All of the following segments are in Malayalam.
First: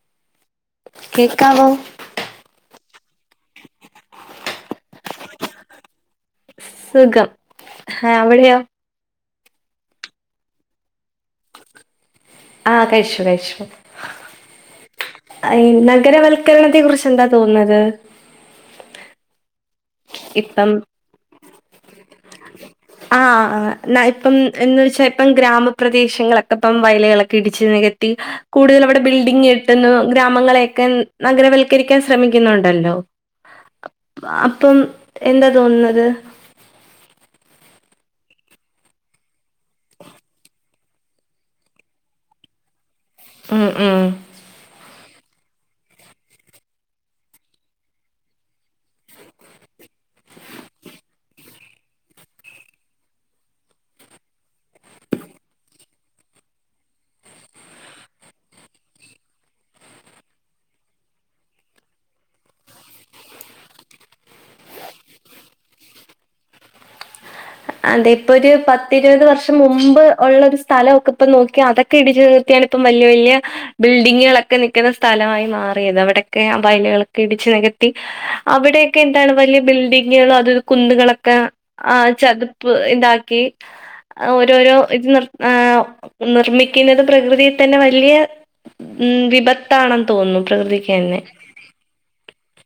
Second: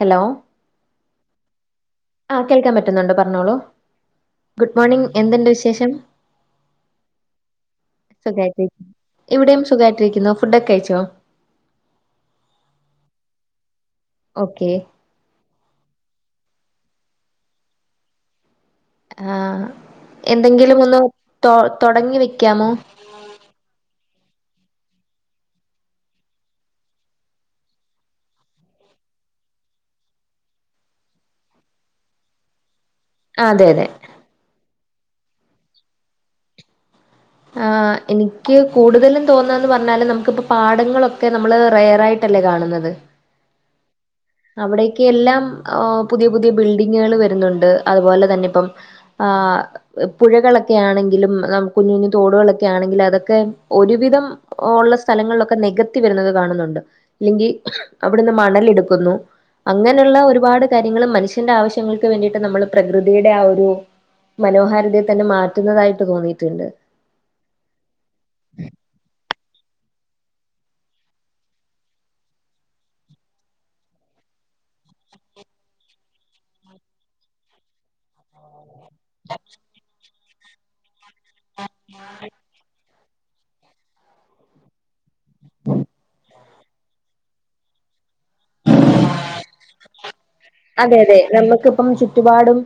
ഹലോ കേക്കാമോ ആഹ കേൾക്കാൻ പറ്റുന്നുണ്ട് പറഞ്ഞോളൂ ഗുഡ് മോർണിംഗ് എന്തുണ്ട് വിശേഷം സുഖം ആ അവിടെയോ? സുഖായിട്ടിരിക്കുന്നു ഇവിടെയും സുഖമായിട്ടിരിക്കുന്നോ ഫുഡ് ഒക്കെ കഴിച്ചോ ആഹ് കഴിച്ചു കഴിച്ചു. ഓക്കെ നഗരവൽക്കരണത്തെ കുറിച്ച് എന്താ തോന്നുന്നത് ആ ഇപ്പം എന്തെങ്കിലും ഒന്ന് തോ തോടങ്ങി വെക്കാമോ ആഹ് ഇപ്പം എ വെച്ചാ ഇപ്പം ഗ്രാമപ്രദേശങ്ങളൊക്കെ ഇപ്പം വയലുകളളൊക്കെ ഇടിച്ച് നികത്തി കൂടുതലവിടെ ബിൽഡിങ് കെട്ടുന്നു ഗ്രാമങ്ങളെയെക്കെ നഗരവൽക്കരിക്കാൻ ശ്രമിക്കുന്നുണ്ടല്ലോ അതെ അതെ അപ്പം എന്താ തോന്നുന്നത് ആഹ് എനിക്ക് കൂടുതലും തോന്നാന്ന് പർഞ്ഞാല് നമുക്കിപ്പോ പാടങ്ങളൊക്കെ നമ്മള് റയറായി ല്ലേ കാണുന്നത് ഉം ഉം അവിടേക്ക് എല്ലാം പുതിയ പുതിയ ബിൽഡിങ്ങുകൾ വരുന്നുണ്ട് അതുപോലെ തന്നെ ഇപ്പം ആഹ് പുഴകളൊക്കെ ആണെങ്കിലും ന കുഞ്ഞു കുഞ്ഞഞ് തോടുകളൊക്കെ ആണെങ്കിലും അതൊക്കെ ഒരുവിധം ഉള്ള സ്ഥലങ്ങളിലൊക്കെ നികത്തി വരുന്നത് കാണുന്നുണ്ട് ഇല്ലെങ്കി അവിടുന്ന് മണലെടുക്കുന്നു അങ്ങനെയുള്ള ഒരുപാട് കാര്യങ്ങൾ മനുഷ്യന്റെ ആവശ്യങ്ങൾക്ക് വേണ്ടിയിട്ട് നമ്മൾ പ്രകൃതിയുടെ ആ ഒരു മനോഹാരിതയെ തന്നെ മാറ്റുന്നതായിട്ട് തോന്നിട്ട്ണ്ട് അതെ ഇപ്പൊരു പത്തിരുപത് വർഷം മുമ്പ് ഉള്ളൊരു സ്ഥലൊക്കെ ഇപ്പൊ നോക്കി അതൊക്കെ ക്കെ ഇടിച്ചു നികത്തിയാണ് ഇപ്പം വലിയ വലിയ ബിൽഡിങ്ങുകളൊക്കെ നിക്കുന്ന സ്ഥലമായി മാറിയത് അവിടൊക്കെ ആ വയലുകളൊക്കിടിച്ച് നികത്തി അവിടെക്കെ എന്താണ് വലിയ ബിൽഡിങ്ങുകളും അത കുന്നുകളൊക്കെ ആ ചതു ഇതാക്കി ഓരോരോ ഇത് ഏഫ് നിർമ്മി ഇന്നത്തെ പ്രകൃതിയിത്തന്നെ വലിയ വിപ അതെ അതെ നമുക്കിപ്പം ചുറ്റുപാടും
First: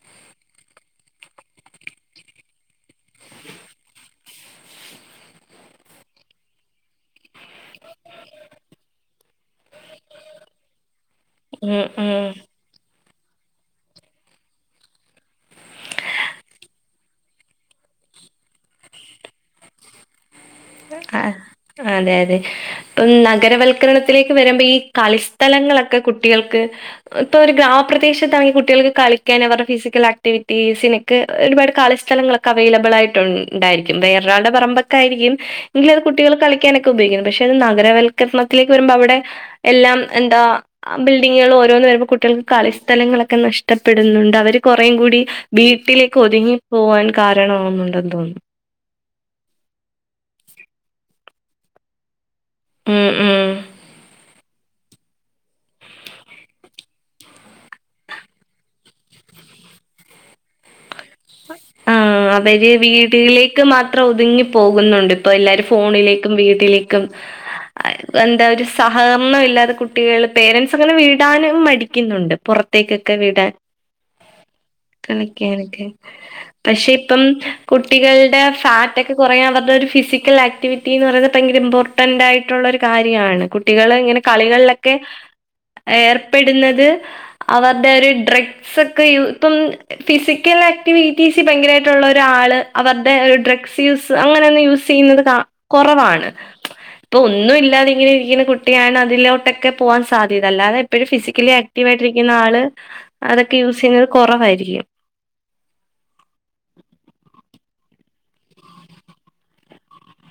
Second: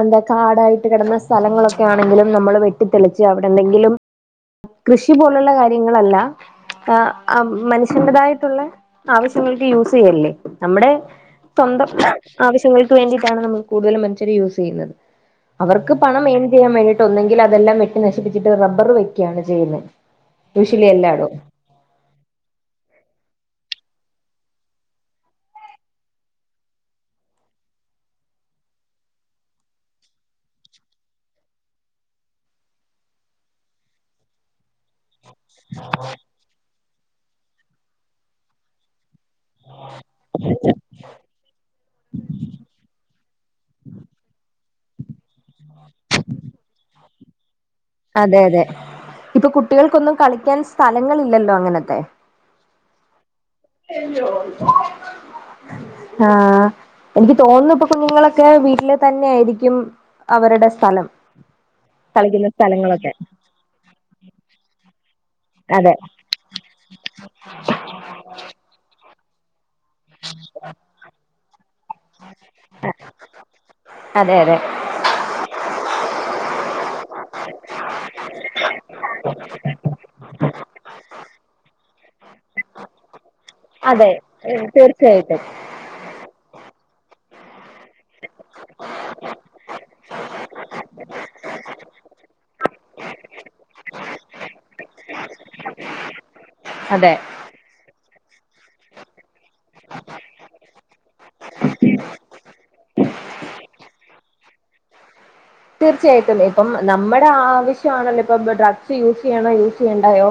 എന്താ കാടായിട്ട് കെടന്ന സ്ഥലങ്ങളൊക്കെയാണെങ്കിലും നമ്മള് വെട്ടിത്തെളിച്ച് അവിടെ എന്തെങ്കിലും കൃഷി പോലുള്ള കാര്യങ്ങളല്ല ആഹ് മനുഷ്യന്റെതായിട്ടുള്ള ആവശ്യങ്ങൾക്ക് യൂസെയ്യല്ലേ നമ്മുടെ ഉം സ്വന്തം ഉം ആവശ്യങ്ങൾക്ക് വേണ്ടിയിട്ടാണ് നമ്മള് കൂടുതലും മനുഷ്യരെ യൂസെയ്യുന്നത് അവർക്ക് പണം ഇൺ ചെയാൻ വേണ്ടിട്ട് ഒന്നെങ്കിൽ അതെല്ലാം വെട്ടി നശിപ്പിച്ചിട്ട് റബർ വെക്കും ക്കെയാണ് ചെയ്യുന്നെ ആഹ് അതെയതെ ഇപ്പം നഗരവൽക്കരണത്തിലേക്ക് വരുമ്പീ കളിസ്ഥലങ്ങളൊക്കെ കുട്ടികൾക്ക് ഇപ്പൊരു ഗ്രാമപ്രദേശത്താണെങ്കി കുട്ടികൾക്ക് കളിക്കാൻ അവരുടെ ഫിസിക്കൽ ആക്ടിവിറ്റീസിന് ഒരുപാട് കളിസ്ഥലങ്ങളൊക്കെ അവൈലബിളായിട്ടുണ്ടായിരിക്കും വേറൊരാളുടെ പറമ്പൊക്കായിരിക്കും എങ്കിലത് കുട്ടികള് കളിക്കാനൊക്കുപയോഗിക്കുന്നു പക്ഷെ അത് നഗരവൽക്കരണത്തിലേക്ക് വരുമ്പോ അവിടെ എല്ലാം എന്താ ആ ബിൽഡിങ്ങുകൾ ഓരോന്ന് വരുമ്പോ കുട്ടികൾക്ക് കളിസ്ഥലങ്ങളൊക്കെ നഷ്ടപ്പെടുന്നുണ്ട് അവർ കൊറെം കൂടി വീട്ട്ലേക്ക് ഒത്ങ്ങി പോവാൻ കാരണമാവുന്നുണ്ടെന്ന് അതെ തോന്ന്ന്നു അതെ ഇപ്പൊ കുട്ടികൾക്കൊന്നും കളിക്കാൻ സ്ഥലങ്ങളില്ലല്ലോ അങ്ങനത്തെ ഉം ഉം [unintelligible] ആഹ് എൻക്ക് തോന്നുന്നു. ഇപ്പൊ കുഞ്ഞുങ്ങളൊക്കെ വീട്ട്ല് തന്നെ ആയിരിക്കും അവര്ടെ സ്ഥലം ആഹ് കളിക്കുന്ന അവര് സ്ഥലങ്ങളൊക്കെ വീടില് ക്ക് മാത്രം ഒത്ങ്ങി പോകുന്നുണ്ട് ഇപ്പൊ എല്ലാരു അതെ ഫോണ്ല് ക്കും വീട്ടിലേക്കും എന്താ ഒരു സഹകരണം ഇല്ലാെ കു കുട്ടികള് പേരൻസൊക്കെ ങ്ങനെ വിടാനും മടിക്ക്ന്ന്ണ്ട് പൊറത്തേക്കൊക്കെ വിടാൻ അതെ അതെ കളിക്കാനക്കെ പക്ഷെ ഇപ്പം കുട്ടികൾടെ ഫാറ്റൊക്കെ കൊറയാൻ അവര്ടൊരു ഫിസിക്കൽ ആക്ടിവിറ്റിന്ന് പറയുന്നെ ഭയങ്കര ഇമ്പോർ ന്റായിട്ടുള്ളൊര് കാര്യാണ് അതെ കുട്ടികള്ങ്ങനെ കളികളിലൊക്കെ തീർച്ചയായിട്ടും ഏർപ്പെട്ന്നത് അവറ്ടൊര് ഡ്രഗ്സെക്കെ യൂ ഇപ്പം ഫിസിക്കലാ വി ടി സി ഭയങ്കരമായിട്ടുള്ള ഒരാള് അവരുടെ ഡ്രഗ്സ് യൂസ് അങ്ങനെ ഒന്നും യൂസ് ചെയ്യുന്നത് കാ! ! ! ! ! ! ! ! ! ! കൊറവാണ് അതെ ഒന്നും ഇല്ലാതിങ്ങനിരിക്കുന്ന കുട്ടിയാണ് അതിലോട്ടൊക്കെ പോവാൻ സാധ്യത അ അല്ലാതെ ഫിസി ഒരിക്കല് ആക്റ്റീവ് ആയിട്ടിരിക്കുന്ന ആള് അതൊക്കെ യൂസിംഗ് കോറവായിരിക്കും തീർച്ചയായ്ട്ടും ഇപ്പം നമ്മടെ ആവശ്യ ആണല്ലോ ഇപ്പൊ ഡ്രഗ്സ് യൂസ് ചെയ്യണോ യൂസ് ചെയ്യേണ്ടായോ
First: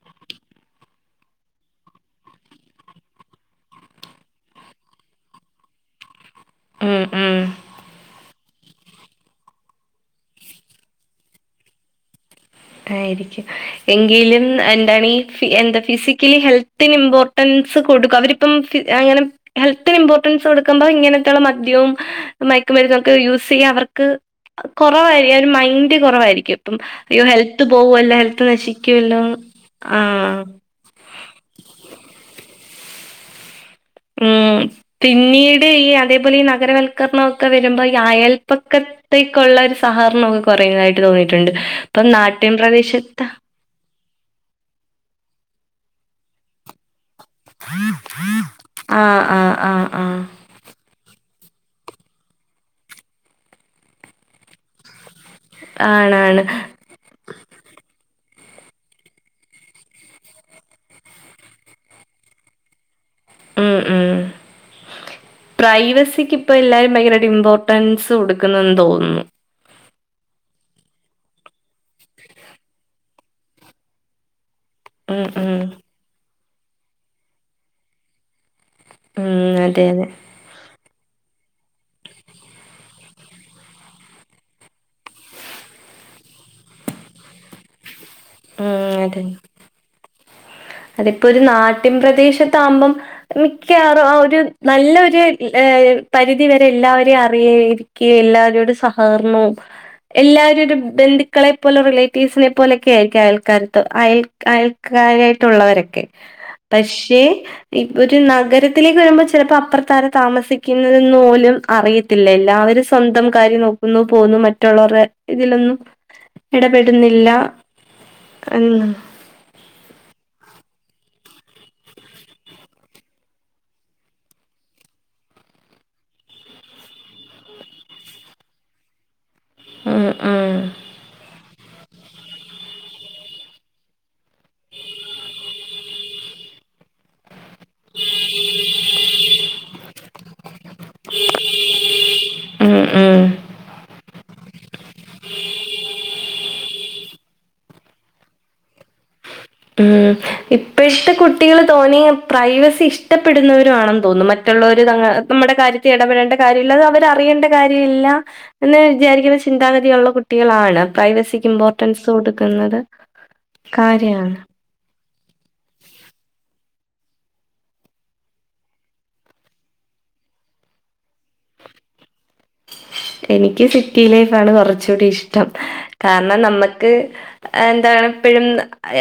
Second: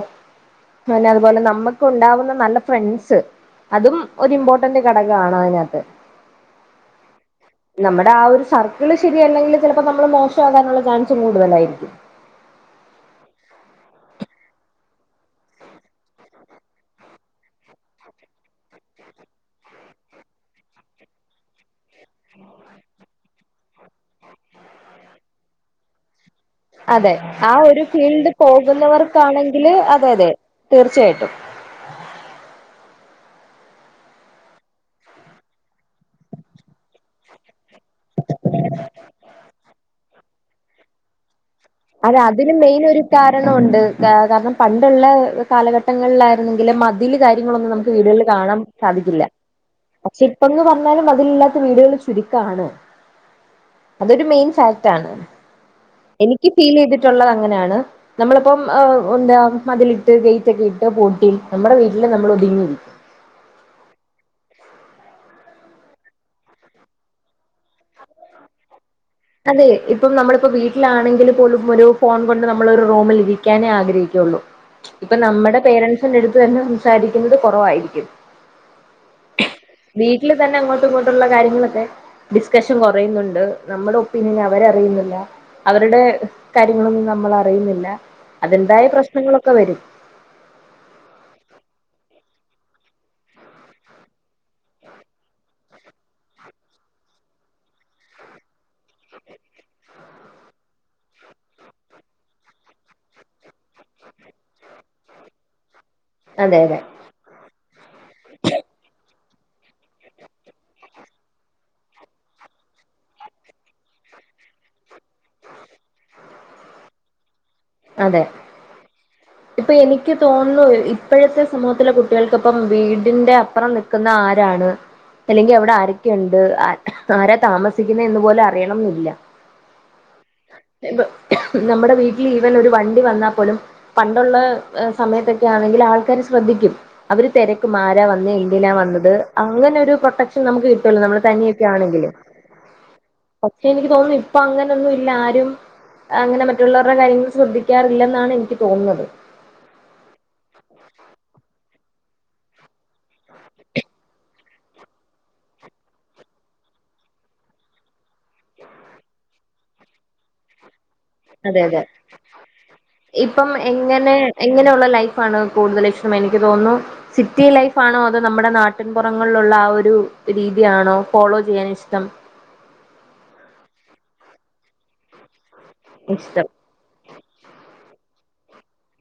പിന്നതുപോലെ നമ്മുക്കുണ്ടാവുന്ന നല്ല ഫ്രണ്ട്സ് അതും ഒരിമ്പോർട്ടന്റ് ഘടകമാണയിനാത്ത് ഉം ഉം നമ്മുടെ ആഹ് ഒര് സർക്ക്ള് ശരിയല്ലെങ്കില് ചെലപ്പോ നമ്മള് മോശകാന്ള്ള ചാൻസ് കൂട്തലായിരിക്കും ആഹയിരിക്കും എങ്കിലും എന്താണ് ഈ എന്താ ഫിസിക്കലി ഹെൽത്തിന് ഇമ്പോർട്ടൻസ് കൊടുക്കും അവരിപ്പം അങ്ങനെ ഹെൽത്തിനിമ്പോർട്ടൻസ് കൊടുക്കുമ്പോ ഇങ്ങനത്തുള്ള മദ്യവും മയക്കുമരുന്നൊക്ക് യൂസ് ചെയ്യ അവർക്ക്! ! ! ! ! ! ! ! ! ! കുറവായിരിക്കും ഒരു മൈൻഡ് കുറവായിരിക്കും ഇപ്പം അതെ അയ്യോ ആ ഹെൽത്ത് ഒരു പോവല്ലോ ഫീൽഡ് ഹെൽത്ത് നശിക്കുവല്ലോ പോകുന്നവർക്കാണെങ്കില് അതെ അതെ ആഹ്. തീർച്ചയായിട്ടും ഉം പിന്നീട് ഈ അതെപോലെ ഈ നഗരവൽക്കര്ണൊക്കെ വരുമ്പൊ അയൽപ്പക്കത്തേക്കുള്ള ഒരു സഹകരണൊക്കെ കൊറയുന്നതായിട്ട് തോന്നിയിട്ടുണ്ട് ഇപ്പം അതെ അതിന് നാട്ടിൻ മെയിനൊരു പ്രദേശത്ത് കാരണം കളുണ്ട് കാരണം പണ്ടുള്ള കാലഘട്ടങ്ങളിലായിരുന്നെങ്കില് മ തില് കാര്യങ്ങളൊന്നും നമുക്ക് വീടുകളില് കാണാൻ ആഹ് സാധിക്കില്ല ആഹ് ആഹ് ആഹ് പക്ഷെ ഇപ്പെന്ന് പറഞ്ഞാലും മതിലില്ലാത്ത വീടുകള് ചുരുക്കാണ് അതൊരു മെയിൻ ഫാക്റ്റ്ണ് ആണാണ് ണ് ഈ ഫീൽ ചെയ്തിട്ടുള്ളത് അങ്ങനെയാണ് നമ്മളിപ്പം എന്താ മതിലിട്ട് ഗെയ്റ്റൊക്കെയിട്ട് പൂട്ടി നമ്മുടെ വീട്ടില് നമ്മളൊതുങ്ങിയിരിക്കും ഉം ഉം പ്രൈവസിക്ക് ഇപ്പോ എല്ലാരും ഭയങ്കരമായി ഇമ്പോർട്ടൻസ് കൊടുക്കുന്നെന്ന് തോന്നുന്നു അതെ ഇപ്പം നമ്മളിപ്പോ വീട്ടിലാണെങ്കിൽ പോലും ഒരു ഫോൺ കൊണ്ട് നമ്മൾ ഒരു റൂമിൽരിക്കാനേ ആഗ്രഹിക്കുള്ളൂ ഇപ്പ ഉം ഉം നമ്മ്ടെ പേരൻസിന്റെ അടുത്തെന്നെ സംസാരിക്ക്ന്നത് കൊറവായിരിക്കും ഉം അയെ വീട്ടില് തന്നെ അങ്ങോട്ടും ഇങ്ങോട്ടുള്ള കാര്യങ്ങളൊക്കെ ഡിക്റ്റേഷൻ കൊറയുന്നുണ്ട് നമ്മ്ടെ ഒപ്പീനിയൻ അവരറിയ്ന്നില്ല അവരുടെ കാര്യങ്ങളൊന്നും നമ്മളറിയുന്നില്ല ഉം അതിന്റെതായ അതെ പ്രശ്നങ്ങളൊക്കെ വരും അതിപ്പോ ഒരു നാട്ടിൻ പ്രദേശത്ത ആകുമ്പം മിക്കവാറും ആഹ് ഒരു നല്ലൊര് പരിധി വരെ എല്ലാവരേം അറിയാരിക്കും എല്ലാരോടും സഹകരണവും എല്ലാവരുഒരു ബന്ധുക്കളെ പോലെ റിലേറ്റീവ്സിനെ പോലൊക്കെയായിരിക്കും അയൽക്കാരത്ത് അയൽ അയൽ അയൾ ത്തുള്ളവരൊക്കെ അതെ അതെ പക്ഷേ ഇപ്പൊരു നഗരത്തിലേക്ക് വരുമ്പോൾ ചെലപ്പോ അപ്പുറത്താരാ താമസിക്കുന്നതെന്ന് പോലും അറിയ ഇല്ലല്ല. അവര് സ്വന്തം കാര്യം നോക്കുന്നു പോകുന്നു. മറ്റ്ള്ളവര്ടെ ഇതിലൊന്നും എടപെട്ന്നില്ല അതെ എന്ന് ഇപ്പൊ എനിക്ക് തോന്നുന്നു ഇപ്പോഴത്തെ സമൂഹത്തിലെ കുട്ടികൾക്ക ഇപ്പം വീടിന്റെ അപ്പുറം നി നിക്കുന്ന ആരാണ് അല്ലെങ്കിൽ അവിടെ ആരൊക്കെയുണ്ട് ആരാ താമസിക്കുന്നത് എന്ന് പോലും അറിയണംന്നില്ല ഉം ഇപ്പൊ നമ്മുടെ വീട്ടിലീവൻ ഒരു വണ്ടി വന്നാപോലും പണ്ടുള്ള സമയത്തൊക്കെയാണെങ്കിൽ ആൾക്കാര് ശ്രദ്ധിക്കും അവര് തെര മര വന്ന യെന്തിനാ വന്നത് അങ്ങനെ ഒരു പ്രൊട്ടക്ഷൻ നമുക്ക് കിട്ടല്ലോ നമ്മള് തനിയൊക്കെ ആണെങ്കില് ഉം ഉം ഉം പക്ഷെ എനിക്ക് തോന്നുന്നു ഇപ്പൊ അങ്ങനൊന്നുല്ല ആരും അങ്ങനെ മറ്റുള്ളവരുടെ കാര്യങ്ങൾ ശ്രദ്ധി യ്യാറില്ലെന്നാണ് എനിക്ക് തോന്ന്ന്നത് ഉം ഇപ്പോഴത്തെ കുട്ടികൾ തോന്നിയ പ്രൈവസി ഇഷ്ടപ്പെടുന്നവരും ആണെന്ന് തോന്നും മ മറ്റുള്ളവര് നമ്മുടെ കാര്യത്തിൽ ഇടപെടേണ്ട കാര്യമില്ല അതവരറിയേണ്ട കാര്യമില്ല എന്ന് വിചാരിക്കുന്ന ചിന്താഗതിയുള്ള കുട്ടികളാണ് അതെ അതെ പ്രൈവസിക്കിമ്പോർട്ടൻസ് കൊടുക്കുന്നത് കാര്യാണ് അങ്ങനെയുള്ള ലൈഫാണ് കൂടുതലിഷ്ടം എനിക്ക് തോന്നുന്നു സിറ്റി ലൈഫ് ആണോ അതോ നമ്മുടെ നാട്ടിൻപുറങ്ങളിലുള്ള ആ ഒരു രീതിയാണോ ഫോളോ ചെയ്യാൻ ഇഷ്ടം എനിക്ക് സിറ്റി ലൈഫാണ് കൊറച്ച്കൂടി ഇഷ്ടം കാരണം ഇഷ്ടം നമ്മക്ക് എന്താണിപ്പഴും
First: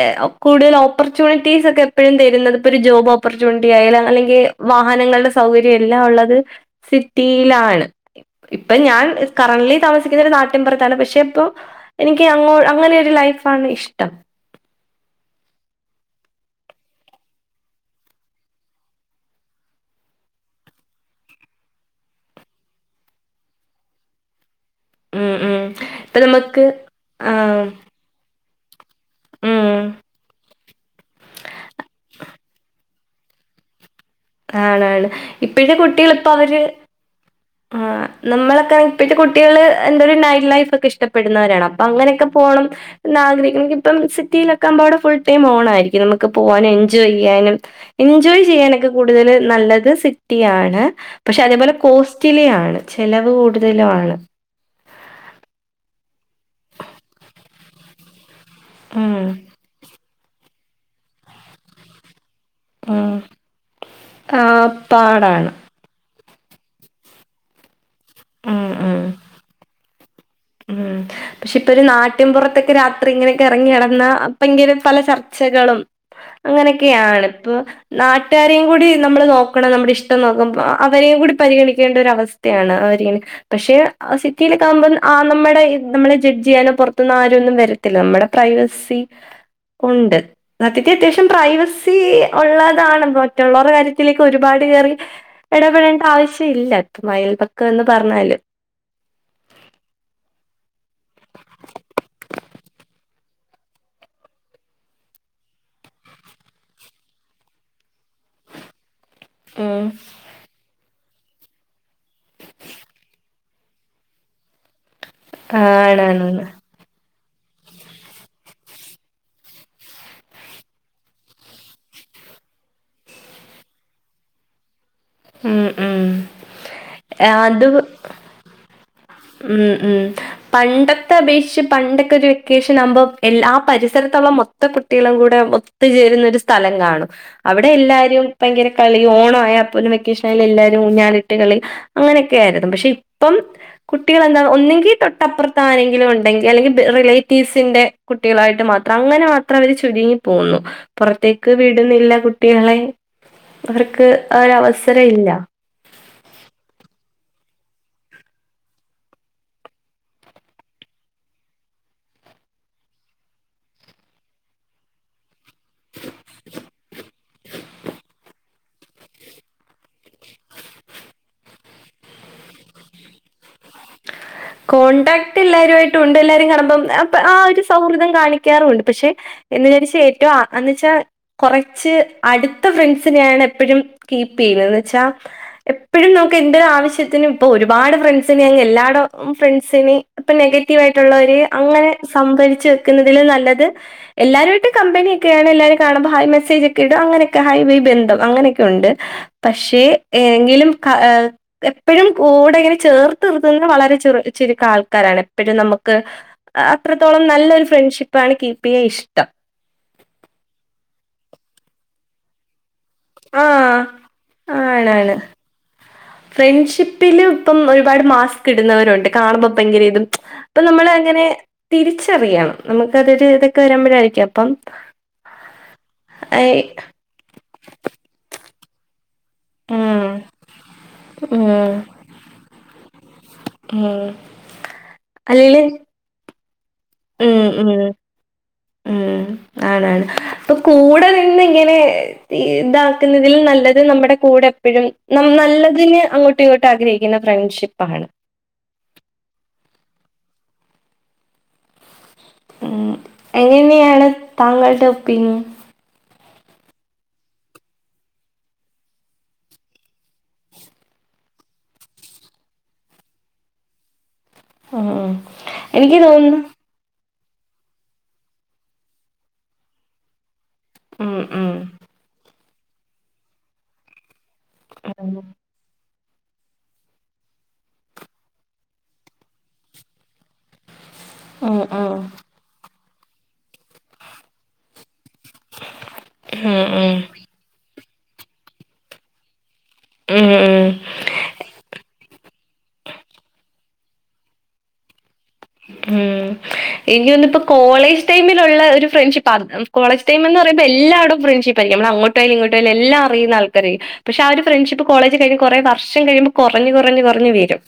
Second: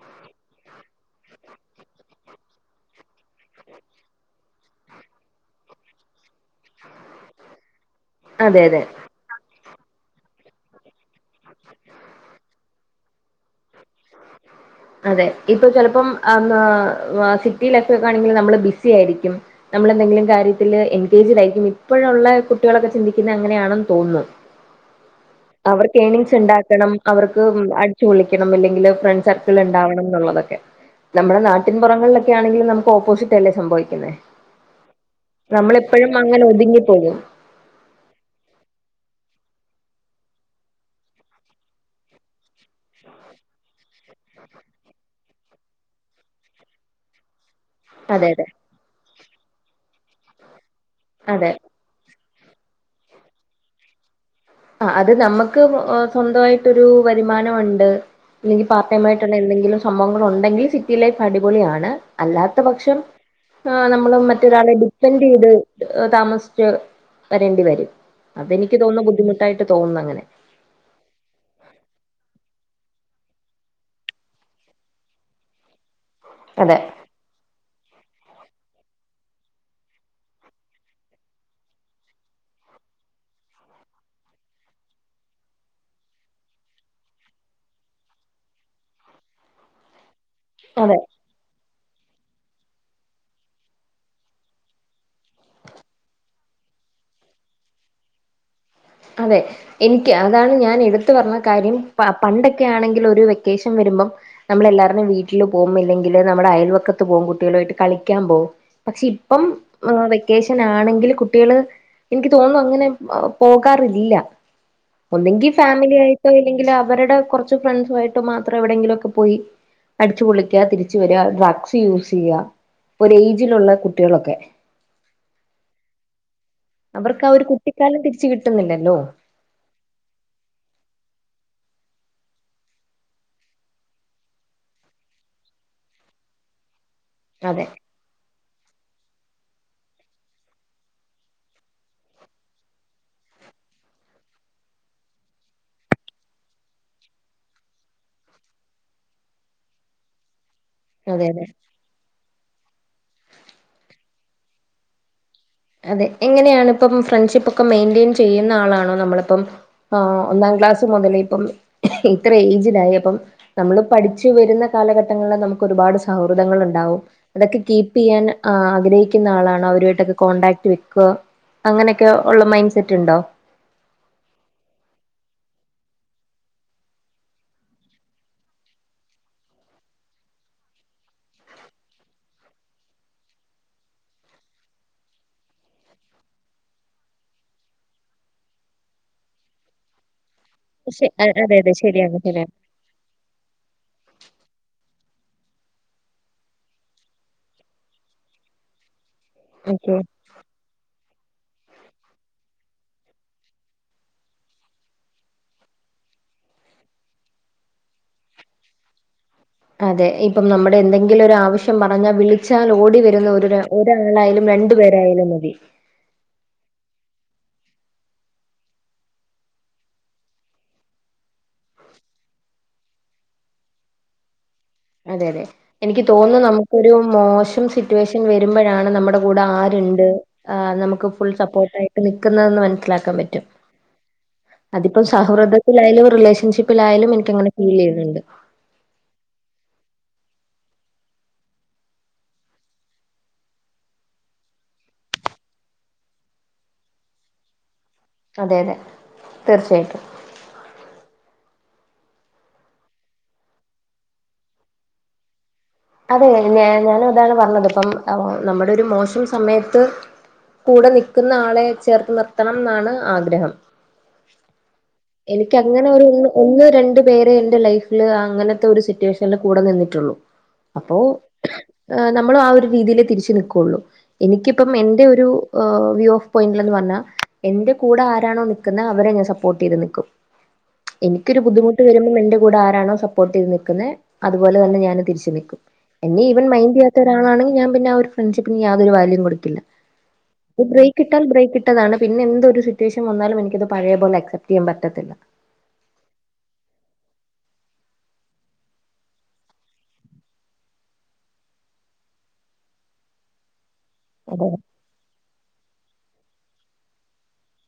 ഏ കൂടുതൽ ഓപ്പർച്യൂണിറ്റീസൊക്കെ എപ്പഴും തരുന്നത് ഇപ്പൊരു ജോബോപ്പർച്യൂണിറ്റി ആയാല് അല്ലെങ്കിൽ വാഹനങ്ങളുടെ സൗകര്യം എല്ലാം ഉള്ളത് സിറ്റിയിലാണ് അതെ ഇപ്പൊ അതെ ഞാൻ കറണ്ട്ലി താമസിക്കുന്ന ഒരു നാട്ടിൻപുറത്താണ് പക്ഷെ ഇപ്പോ എനിക്ക് അങ്ങനെയൊ ഒരു ലൈഫാണ് ഇഷ്ടം അതെ ഇപ്പൊ ചിലപ്പം സിറ്റി ലൈഫ് ഒക്കെ ആണെങ്കിൽ നമ്മള് ബിസി ആയിരിക്കും നമ്മ്ളെന്തെങ്കിലും കാര്യത്തില് എൻകേജ്ടായിരിക്കും. ഇപ്പഴുള്ള കുട്ടീളൊക്കെ ചിന്തിക്ക്ന്നത് അങ്ങനെയാണെന്ന് തോന്നുന്നു ഉം ഉം അവർക്ക് ഇപ്പൊ ഏണിങ്സ് നമുക്ക് ഉണ്ടാക്കണം അവർക്ക് ആഹ് വിളിക്കണം അല്ലെങ്കിൽ ഫ്രണ്ട് സർക്കിൾ ഉം ഉണ്ടാവണം എന്നുള്ളതൊക്കെ നമ്മുടെ നാട്ടി പുറങ്ങളിലൊക്കെ ആണെങ്കിൽ നമുക്ക് ഓപ്പോസിറ്റ് അല്ലേ സംഭവിക്കുന്നത് ആണാണ് ഇപ്പഴെ കുട്ടികളി ഇപ്പൊ അവര് ഒതുങ്ങിപ്പോകും ആഹ് നമ്മളൊക്കെ ഇപ്പത്തെ കുട്ടികള് എന്ത ഒരു നൈറ്റ് ലൈഫ് ഒക്കെ ഇഷ്ടപ്പെടുന്നവരാണ് അപ്പൊ അങ്ങനെയൊക്കെ പോകണം ന്നാ ആഗ്രഹിക്ക്ണെ ഇൻക്ക്പ്പം സിറ്റീയിലൊക്കാവുമ്പ അവടെ ഫുൾ ടൈം ഓണായിരിക്കും നമ്മക്ക് പോവാനും എൻജോയ് ചിയ്യാനും അതെ എൻജോയ് അതെ ചെയ്യാനൊക്കെ കൂടുതൽ നല്ലത് സിറ്റിയ ആാണ് പക്ഷെ അതെ അതേപോലെ കോസ്റ്റിലി ആണ് ചെലവ് കൂടുതലും ആണ് ആ അത് നമ്മുക്ക് സ്വന്തമായിട്ടൊരു വരുമാനമുണ്ട് ഇല്ലെങ്കിൽ ഉം പാർട്ടെയ്മായിട്ടുള്ള എന്തെങ്കിലും സംഭവങ്ങൾ ഉണ്ടെങ്കിൽ സിറ്റി ലൈഫ് അടിപൊളിയാണ് അല്ലാത്ത പക്ഷം ഉം നമ്മള് ആഹ് മറ്റൊരാളെ ഡിപ്പെൻഡ് ചെയ്ത് പാടാണ് താമസിച്ചു വരേണ്ടി വരും ഉം അതെനിക്ക് ഉം തോന്നുന്നു ബുദ്ധിമുട്ടായിട്ട് തോന്നുന്നു അങ്ങനെ ഉം പക്ഷെ ഇപ്പൊ ഒരു നാട്ട്ൻപുറത്തൊക്കെ രാത്രി ഇങ്ങനെയൊക്കെ ഇറങ്ങി നടന്ന അപ്പം ഇങ്കെ പല ചർച്ചകളും അതെ അങ്ങനെയൊക്കെയാണ് ഇപ്പൊ നാട്ടുകാരിം കൂടി നമ്മള് നോക്കണം. നമ്മ്ടെ ഇഷ്ടം നോക്കുമ്പൊ. അവരെം കൂടി പരിഗണിക്കേണ്ട ഒരവസ്ഥയാണ്. അവരിങ പക്ഷെ സിറ്റിയിലൊക്കെ ആകുമ്പം ആഹ് നമ്മ്ടെ നമ്മളെ ജഡ്ജീയ്യാനൊ പൊറത്ത്ന്നാരൊന്നും വരത്തില്ല നമ്മ്ടെ പ്രൈവസി ഉണ്ട് സത്യത്തി അതെ അത്യാവശ്യം പ്രൈവസി ഉള്ളതാണ് മറ്റുള്ളവരു കാര്യത്തിലേക്ക് ഒരുപാട് കയറി ഇടപെടേണ്ട ആവശ്യം ഇല്ല അയൽപക്കം എന്ന് പറഞ്ഞാല് അതെ എനിക്ക് അതാണ് ഞാൻ എടുത്തു പറഞ്ഞ കാര്യം പണ്ടൊക്കെ ആണെങ്കിൽ ഒരു വെക്കേഷൻ വരുമ്പം നമ്മളെല്ലാരുനും വീട്ടിൽ പോകും ഇില്ലെങ്കിൽ നമ്മുടെ അയൽവക്കത്ത് പോകും കുട്ടികളു ആയിട്ട് കളിക്കാൻ പോകും പക്ഷെ ഇപ്പം. ഉം ഏഹ് വെക്കേഷനാണെങ്കില് കുട്ടികള് എൻക്ക് തോന്നുന്നു അങ്ങനെ പോ ഒന്നങ്കിൽ ഫാമിലി ആയിട്ടോ ആണാണ് ഇല്ലെങ്കിൽ അവടെ കുറ ഫ്രണ്ട്സായിട്ട് മാത്രം എവിടെങ്കിലും ഒക്കെ പോയി അടിച്ചു പൊളിക്കുക തിരിച്ച വരിക ഡ്രഗ്സ് യൂസ് ചെയ്യുക ഒ ഏജിലുള്ള കുട്ടികളൊക്കെ ഉ ഉം അവർക്കാ ഒരു അത് കുട്ടിക്കാലം തിരിച്ച് കിട്ട്ന്നില്ലല്ലൊ ഉം ഉം പണ്ടത്തെ അപേഷ്ച്ച് പണ്ടൊക്കൊര് വെക്കേഷനാവുമ്പൊ. എല്ല ആഹ് പരിസരത്ത്ള്ള മൊത്തം കുട്ടീളും കൂടെ ഒത്ത് ചേരുന്ന ഒരു സ്ഥലം കാണും അതെ അവിടെ എല്ലാരും ഭയങ്കര കളി ഓണ ആയാപ്പോലും വെക്കേഷൻ ആയാല എല്ലാരും ഊഞ്ഞാാലിട്ട് കളി അങ്ങനെയൊക്കെ ആയിരുന്നു പക്ഷെ ഇപ്പം കുട്ടികളെന്താ ഒന്നെങ്കിൽ തൊട്ടപ്പുറത്ത് ആരെങ്കിലും ഉണ്ടെങ്കിൽ അല്ലെങ്കിൽ റിലേറ്റീവ്സിന്റെ കുട്ടീകളായിട്ട് മാത്രം. അങ്ങന മാത്രം അവര് ചുരുങ്ങി പോകുന്നു അതെ അതെ പൊറത്തേക്ക് വീട്ന്നില്ല കുട്ടീളെ. അവർക്ക് ഒരവസ്സരല്ല അതെ എങ്ങനെയാണ് ഇപ്പം ഫ്രണ്ട്ഷിപ്പ് ഒക്കെ മെയിൻറ്റെയിൻ ചെയ്യുന്ന ആളാണോ നമ്മളിപ്പം ആഹ് ഒന്നാം ക്ലാസ് മൊതലെ ഇപ്പം ഇത്ര ഏയ്ജിലായി അപ്പം നമ്മള് പഠിച്ചു വരുന്ന കാലഘട്ടങ്ങളിൽ നമുക്ക് ഒരുപാട് സൗഹൃദങ്ങൾ ഉണ്ടാവും അതൊക്കെ കീപ്പ് ചെയ്യാൻ് ആഗ്രഹിക്കുന്ന ആളാണ് അവരുമായിട്ടൊക്കെ കോൺടാക്ട് വെക്ക. അങ്ങനൊക്കെള്ള മൈൻ സെറ്റുണ്ടൊ [inaudible] കോൺടാക്ട് എല്ലാരുവായിട്ടുണ്ട് എല്ലാരും കാണുമ്പം ആഹ് ഒര് സൗഹൃദം കാണിക്കാറുണ്ട് പഷെ എന്ന് വിചാരിച്ച് ഏറ്റവും എന്ന് വെച്ചാൽ കുറച്ച് അടുത്ത ഫ്രണ്ട്സിനെയാണ് എപ്പോഴും കീപ്പ് ചെയ്യുന്നത്ന്ന് വെച്ചാ എപ്പോഴും നമുക്ക് എന്ത് ഒരു ആവശ്യത്തിനും ഇപ്പൊ ഒരുപാട് ഫ്രണ്ട്സിിനന് എല്ല ഫ്രണ്ട്സിന് ഇപ്പം നെഗറ്റീവ് ശെ അ ആയിട്ടുള്ളവര് അതെ അതെ അങ്ങനെ ശരിയാണ് ശരിയാണ് സംഭരിച്ച് നിക്ക്ന്നതിലും നല്ലത് എല്ലാവരുമായിട്ട് കമ്പനിയൊക്കെയാണ് എല്ലാവരും കാണുമ്പോ ഹൈ മെസ്സേജ് ഒക്കെ ഇടും അങ്ങനെയൊക്കെ ഹൈ വേ ബന്ധം അങ്ങനെയൊക്കെ ഉണ്ട് പക്ഷേ ഓക്കെ ഏങ്കിലും എപ്പോഴും കൂടെ ഇങ്ങനെ ചേർ തീർത്ത്ന്ന വളരെ ചുരുക്ക ആൾക്കാരാണ് എപ്പഴും നമ്മക്ക് അത്രത്തോളം നല്ലരു ഫ്രണ്ട്ഷിപ്പാണ് കീപ്പ് ചെയ്യാൻ ഇഷ്ടം അതെ ഇപ്പം നമ്മുടെ എന്തെങ്കിലും ഒരു ആവശ്യം പറഞ്ഞാൽ വിളിച്ചാൽഓ ടി വരുന്ന ഒരു ആഹ് ഒരാളായാലും രണ്ടു പേരായാലും മതി ഫ്രൺഷിപ്പിലും ഇപ്പം ഒര്പാട് മാസ്ക്കിട്ന്നവരുണ്ട് കാണുമ്പൊ ഭങ്കര ഇതും അപ്പൊ നമ്മൾ അങ്ങനെ തിരിച്ചറിയണം നമുക്ക അതൊരു ഇതൊക്കെ വരുമ്പോഴായിരിക്കും അപ്പം അതെ അതെ എനിക്ക് തോന്നുന്നു ഏഹ് നമുക്കൊരു മോശം സിറ്റുവേഷൻ വരുമ്പോഴാണ് നമ്മുടെ കൂടെ ആരുണ്ട് ഉം നമുക്ക് ഫുൾ ഉം സപ്പോർട്ട ആയിട്ട് നിക്കുന്നതെന്ന് മനസ്സിലാക്കാൻ പറ്റും ഉം അതിപ്പം അല്ലേല് സൗഹൃദത്തിലായാലും റിലേഷൻഷിപ്പിലായാലും ഉം എനക്ക്ങ്ങനെ ഫീൽ ഉം ചെയ്യുന്നുണ്ട് ഉം ആണാണ് അപ്പൊ കൂടെ നിന്ന ഇങ്ങനെ ഇതാക്ക്ന്നതില് നല്ലത് നമ്മ്ടെ കൂടെ എപ്പഴും നമ് നല്ലതിന് അങ്ങോ കുട്ടിയോട്ട് ആഗ്രഹിക്കുന്ന ഫ്രണ്ട്ഷിപ്പാണ് അതെ അതെ തീർച്ചയായിട്ടും ഉ എങ്ങനെയാണ് താങ്കളുടെ ഒപ്പീനിയൻ അതെ ഞാനു അതാണ് പറഞ്ഞത് ഇപ്പം നമ്മ്ടെ ഒരു മോശം സമയത്ത് കൂടെ നിക്കുന്ന ആളെ ചേർത്ത് നിർത്തണംന്നാണ് ആഗ്രഹം ഉം. എനിക്ക് അങ്ങനെ ഒരുന്ന് ഒന്ന് രണ്ട് വേറെ എന്റെ ലൈഫില് അങ്ങനത്തൊരു സിറ്റുവേഷനില് കൂടെ നിന്നിട്ടൊള്ളു അപ്പോ ഉം, ഉം. നമ്മളും ആ ഒരു രീതിയിലേ തിരിച്ചു നൽക്കുള്ളൂ എനിക്കിപ്പം എൻ്റെ ഒരു ഉം. ഓവ് വ്യൂ പോയിന്റ്ലന്ന് വന്ന എന്റെ കൂടെ ആരാണൊ നിക്ക്ന്നെ അവരെ ഞാൻ സപ്പോർട്ടീത് നിക്കും എനിക്കൊര് ഉം, ബുദ്ധിമുട്ട് ഉം. വരുമ്പൊ എന്റെ കൂടെ ആരാണൊ സപ്പോർട്ടീത് നിക്ക്ന്നെ അതുപോലെന്നെ ഞാനും തിരിച്ച് നിക്കും. എന്നെ ഈവൻ ഉം, ഉം. മൈന്റീയ്യാത്ത ഒരാളാണെങ്കി ഞാൻ പിന്നെ ആഹ് ഒര് ഫ്രൺഷിപ്പിന് യാതൊരു വാല്യു കൊട്ക്കില്ല ഏഹ് ഇത് ബ്രേക്ക് ഇട്ടാൽ ബ്രേക്ക് ഇട്ടതാണ് പിന്നെ എന്തൊ സിറ്റുവേഷൻ വന്നാലും എനിക്കത് പഴയ പോലെ അക്സെപ്റ്റ് ചെയ്യൻ പറ്റത്തില്ല ഉം ഇഞൊന്ന്പ്പൊ കോളേജ് ടൈമില്ള്ള ഒര് ഫ്രൺഷിപ്പാണ്. കോളേജ് ടൈമെന്ന് പറയുമ്പൊ എല്ലാടൊം. ഫ്രണ്ട്ഷിപ്പായിരിക്കും നമ്മളങ്ങോട്ട് അങ്ങട്ടോയാലും ഇങ്ങോട്ടായാലും എല്ലാ അറിയുന്ന ആൾക്കാര് പക്ഷെ ആ ഒരു അതെ ഫ്രണ്ട്ഷിപ്പ് കോളേജ് കഴിഞ്ഞു കുറെ വർഷം കഴിയുമ്പൾ കുറഞ്ഞു കുറഞ്ഞു വരും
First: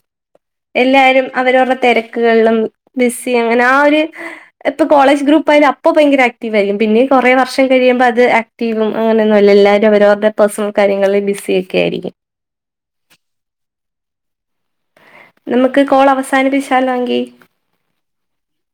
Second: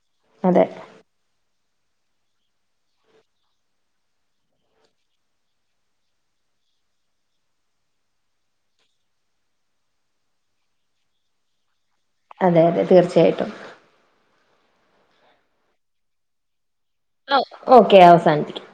അതെ എല്ലാരും അവരരുടെ തിരക്കുകളിലും ബിസ്സി അങ്ങനെ ആ ഒരു ഇപ്പൊ കോളേജ് ഗ്രൂപ്പായാലും അപ്പൊ ഭയങ്കര ആക്ടീവായിരിക്കും. പിന്നെ കൊറെ വർഷം കഴിയുമ്പൊ അത് ആക് ടീമും അങ്ങനൊന്നുംമല്ല എല്ലാവരും അവരവരുടെ പേഴ്സണൽ കാര്യങ്ങളിൽ ബിസി ഒക്കെ ആയിരിക്കും അതെ അതെ തീർച്ചയായിട്ടും നമുക്ക് കോളവസാനിപ്പിച്ചാലൊങ്കി ഓക്കെ അവസാനിപ്പിക്കാം